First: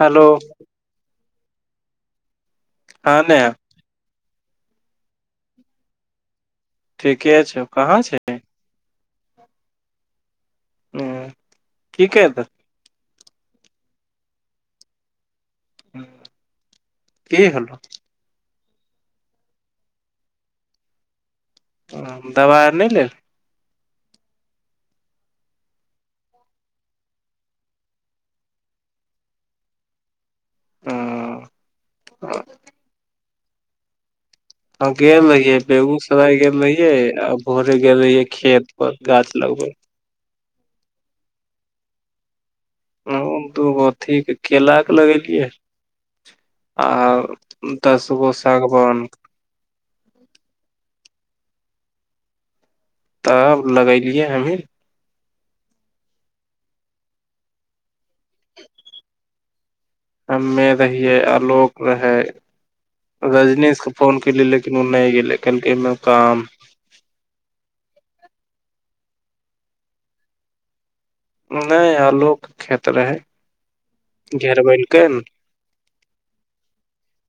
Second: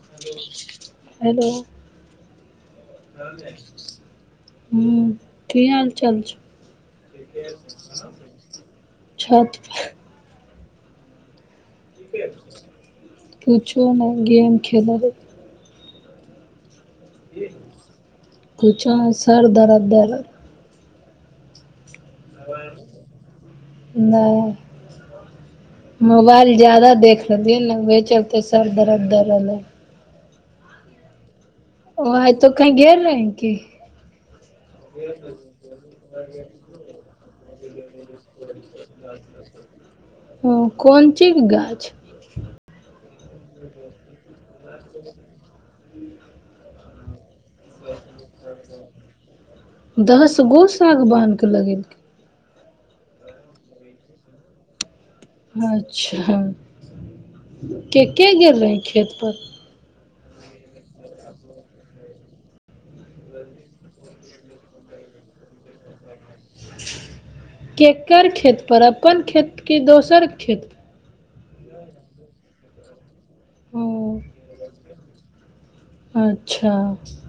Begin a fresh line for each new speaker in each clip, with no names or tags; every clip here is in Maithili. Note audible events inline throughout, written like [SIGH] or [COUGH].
हेलो
हेलो
हँ ने
ह की हाल चाल छै
ठीके छउ कहाँ छिन
छतपर
ह ठीके तऽ
किुछु नहि गेम खेलय
की होलो
किछु सर दरद दरद
दबाइ आर नहि लेल
नहि मोबाइल ज्यदा देख लेलियै ने उह चलते सर दरद दर रहलै
हँ अ
ओइ तो कई गेल रहैं की
[UNINTELLIGIBLE] ह गेल रहियै बेगूसराय गेल रहियै आ भोरे गेल रहियै खेत पर गाछ लगबे
ओ कोन चीज गाछ
दूगो अथी केलाक के लगेलियए आ दसगो सागवान
दस गो सागबान्ह के लगेलक
तब लगेलियै हमही
अच्छा के के गेल रहे खेत पर
हमे रहियै आलोक रहै रजनीश के फोन कली लेकिन ओ नहि गेले कलक काम
केकर खेत पर अपन खेत क दोसर खेत
नहि आलू खेत रहै
पर? ओ
घेरबेलकै ने
अच्छा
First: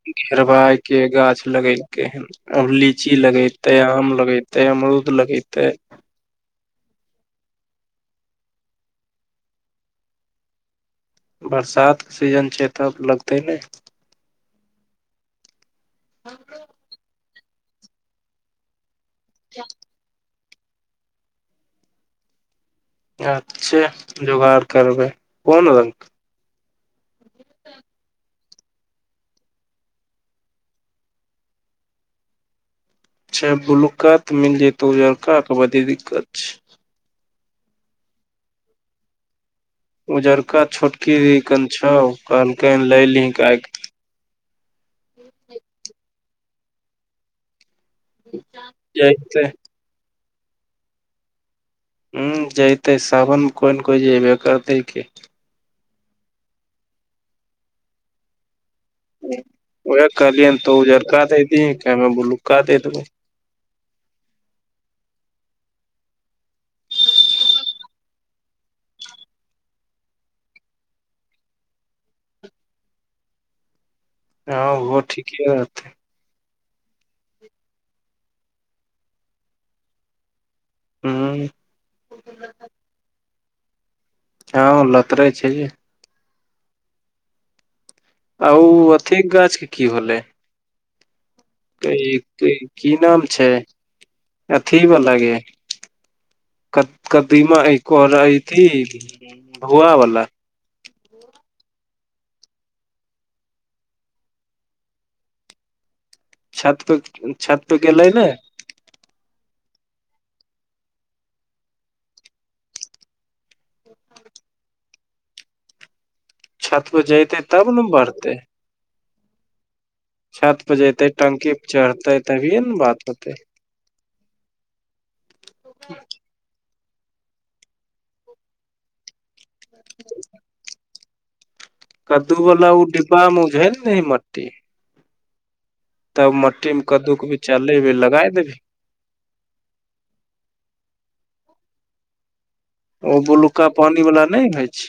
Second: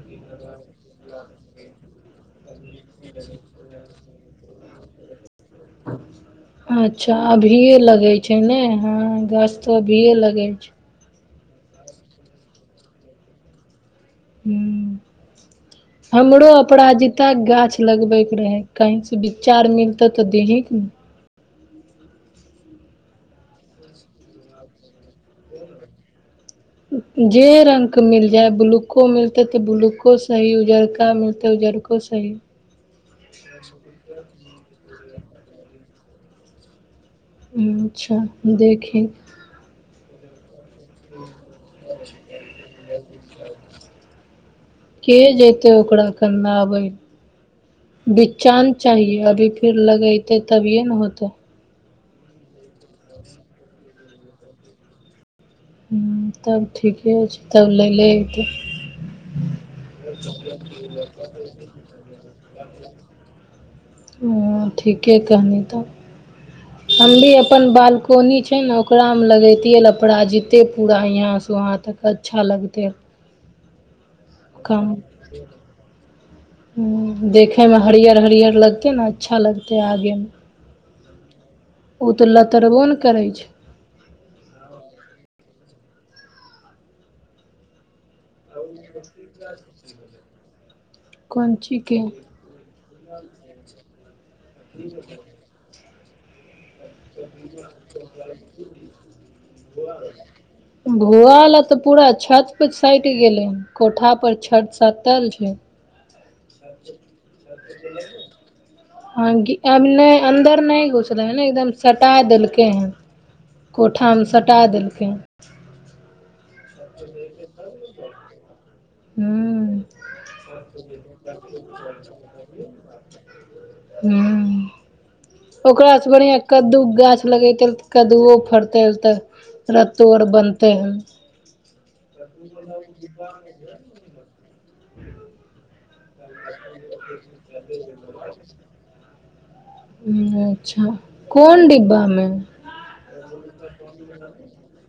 घेरबाय के गाछ लगेलकै हन आब लीची लगेते आम लगेते अमरूद लगेते
अच्छा अभिये लगे छै ने हाँ गाछ तो अभिये लगे छै
बरसात के सीजन छै तब लगतै ने
हुँ हमरो अपराजिता के गाछ लगबैके रहे कहीं सँ विचा मिलतऽ तऽ देही
अच्छा जोगाड़ करबै कोन रंग
जे रंग के मिल जाय ब्लूको मिलते ते ब्लूको सही उजरका मिलते उजरका ओ सही
छै बुलुका तऽ मिल जेतो ओ उजरका के की दिक्कत छै
हुँ अच्छा देखे
उजरका छोटकी दिदी कन छौ कहलकनि लय लि आय कऽ
के जेतै ओकरा कनावै ला बिचान चाहिए
जैते
अभी फिर लगेते तबिये ने होते
हम जेतै सावन कोई ने कोई जैसे करतै की
हुँ तब ठीके छै तब लै ले अयतै
ओह कहलिय तो उजरका दे दीहे हम बुलूका दे दबय
ह ठीके कहनी तब
ह [INAUDIBLE]
हम भी अपन बालकोनी छै ने ओकरा मे लगैतियै अपराजिता पूरा यहाँ से वहाँ तक अच्छा लगतै
हाँ ओहो ठीके रहतै
हम देखे में हरियर हरियर लगते ने अच्छा लगते आगे में
हूँ हूँ
ओ तऽ लतरबो ने करै छै
हँ लतरे छै आ ओ अथीक गाछ के की होलै
कोन ची
कै कै की नाम छै अथी बला यै कद कदीमा अही कोहरा भुआ बाला
भोआ ल तऽ पूरा छत परे सटि गेलै कोठा पर छत सटल छै
छत छत पर गेलै नै
हँ अब नहि अन्दर नहि घुसले है ने एकदम सटा देलकै हैन कोठा में सटा देलकै
छत पर जयतेै तब नै बढ़तेै छत पे जयते टंकी पे
हु
चढ़ते तभिये ने बात होते
हुँ ओकरा सँ बढ़िआँ कद्दू के गाछ लगैतै तऽ कद्दूओ फड़तै तऽ रत्तो आओर बनते हैं
कदू बाला ओ डिब्बा में उझैल नहि मट्टी तब मट्टी मे कद्दू क विचा लेबे लगाय देबी
अच्छा कोन डिब्बा में
ओ बुलुक्का पानि वाला नहि होइ छै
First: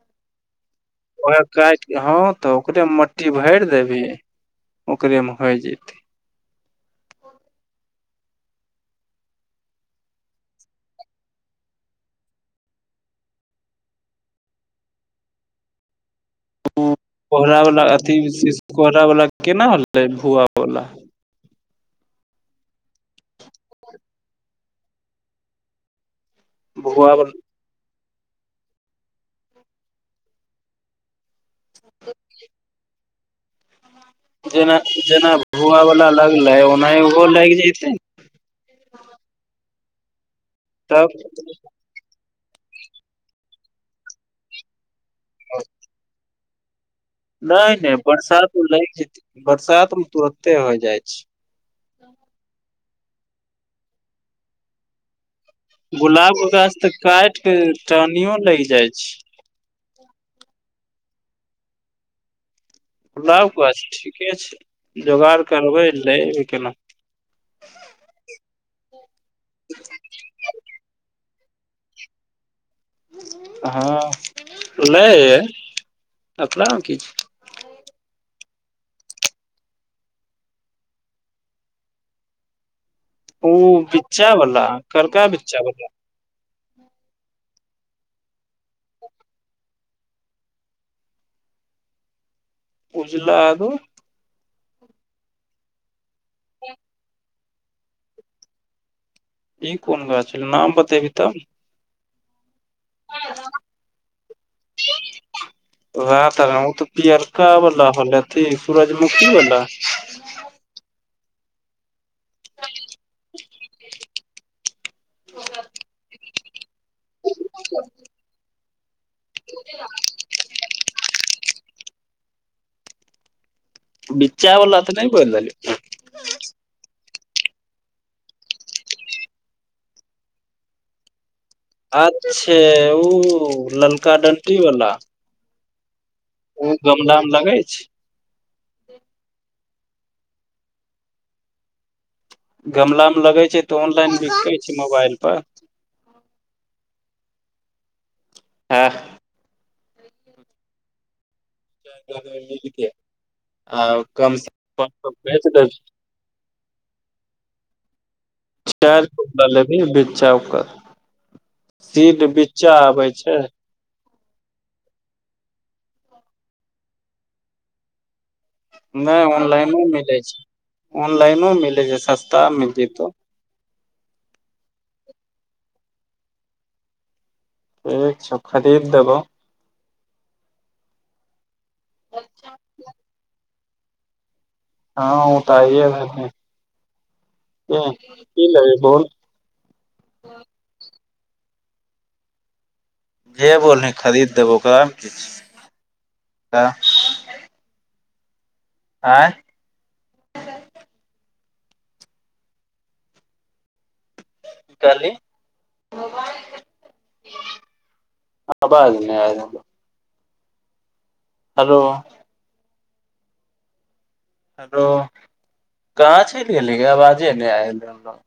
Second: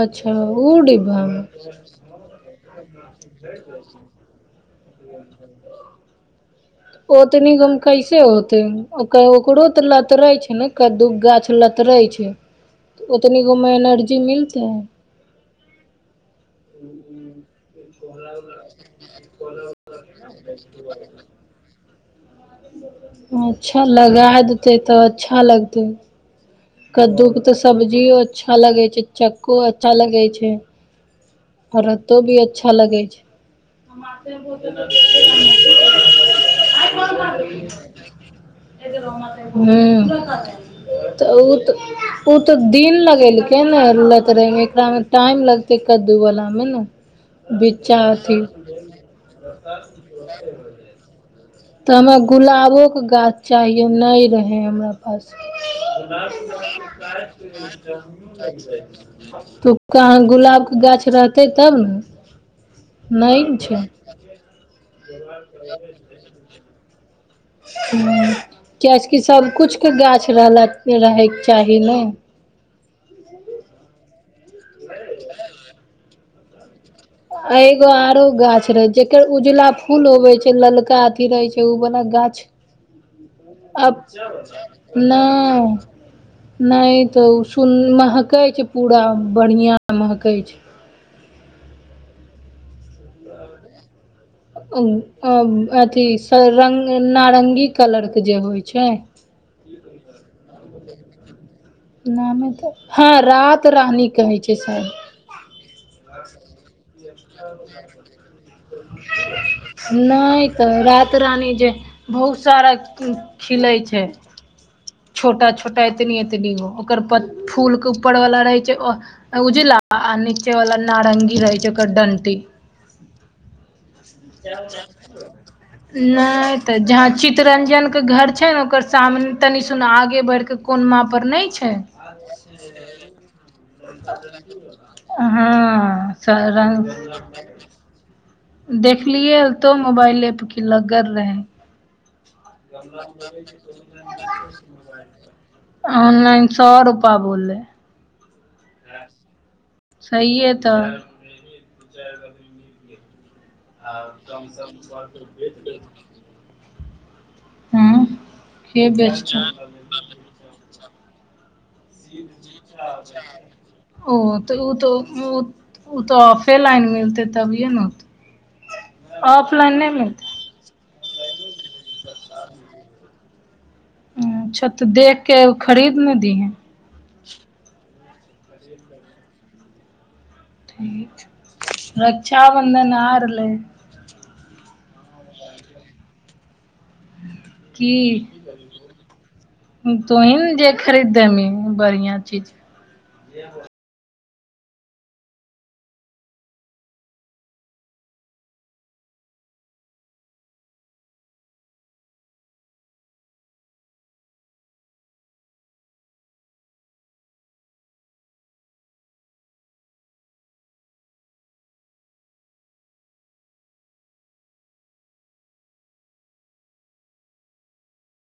अच्छा उ डिब्बा
ओकरा
मे
काट ह तऽ ओकरे मट्टी भरि देबही ओकरे में होई जेतै
ओतनि गो में कैसे होतै ओकरो ते लतरै छै ने कदु गाछ लतरै छै ओतनी गोमे एनर्जी मिलतै
कोहरा बला अथी शि कोहरा बाला केना होलै भुआ वाला
अच्छा लगाय देतै तऽ अच्छा लगतै
भुआ
कद्दू के
वाला
तऽ सब्जियो अच्छा लगै छै चक्को अच्छा लगै छै रतो भी अच्छा लगै छै
जेना जेना भुआवला लागलै ओना उहो लागि जेतै
ह
तब
तऽ ओ तऽ ओ तऽ दिन लगेलकै ने लतड़े मे एकरा मे टाइम लगते कद्दू वला मे ने
नाय नाय
बिच्चा अथी
बरसात लागि जेते बरसात में तुरते हो जाय छै
तऽ हमरा गुलाबो के गाछ चाहिए नहि रहे हमरा
गुलाब के गाछ तऽ काटि के टहनियो लागि जाइ छै
[UNINTELLIGIBLE] ठीक कहाँ गुलाबके गाछ रहतै तब ने नहि
गुलाब
ने छै
गाछ ठीके छै जोगाड़ करबै लै अबै केना
ह कियाकि कि सबकिछुके गाछ रहल रहयके चाही न
हँ लै अपनामे की
आ एगो आरो गाछ रहे जेकर उजला फूल होवे छै ललका अथी रहे छै बाला गाछ
ओ
अब
बिच्चा बला कलका बिच्चा
नहि
बला
नहि तऽ ओ सुन महकै छै पूरा बढ़िआँ महकै छै
उजला आरु
अ अथी सँ नारंगी कलरके जे होय छै
ई कोन गाछ नाम बतेबही तब
नामे त हँ रात रानी कहै छै शायद
रात ओ तऽ पियरका वाला होलेथी सूरजमुखी वाला
नहि तऽ रात रानी जे बहुत सारा खिलै छै छोटा छोटा एतनी एतनी ओकर प फूल के ऊपरवला रहै छै अह उजला आ नीचे वाला नारंगी रहै छै ओकर डंटी
बिच्चा बाला त न बोल रहलि
नहि तऽ जहाँ चितरंजन के घर छै ने ओकर सामने तनि आगे बढ़िक कोनमा पर नहि छौ
अच्छे ओ ललका डंटी वाला
हँ
ओ
र
गमला मे लगै छै
देखलियै ह तो मोबाइल एपके लगड़ रहे
गमला मे लगे छै तऽ ऑनलाइन बिकै छै मोबाइल पर
ऑनलाइन स रुपा बोललै
हँ
सहीए तऽ
[UNINTELLIGIBLE] आ कम सेच बेच देबहीं
हँ के
शर को
बेचतै
बिच्चा ओकर सीड बिच्चा आबै छै
ओ तऽ ओ तऽ ओ तऽ ऑफे लाइन मिलते तबिये ने होते
नहि ऑनलाइनो मिलै
मिलतै
छै ऑनलाइनो मिलै छै सस्ता मिल जेतौ
अच्छा तऽ देख के खरीद ने दीहें
ठीक छौ खरीद देबौ
रक्षाबंधन आ रहलै
हँ ओ त आइए रहलखिन ह की लेबही बोल
तू ही ने जे खरीद देमी बढ़िआ चीज
जे बोलली खरीद देबौ कह आँय की कहलि [UNINTELLIGIBLE] आबाज नहि आ रहलो हेलो हेलो कहाँ चलि गेलीे आवाजे नहि आयले हमरा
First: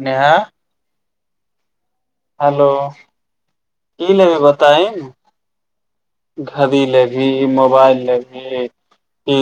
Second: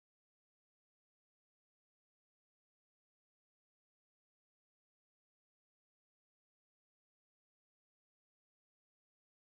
नेहा हेलो की लेबै बताहिन घड़ी लेबही मोबाइल लेबही की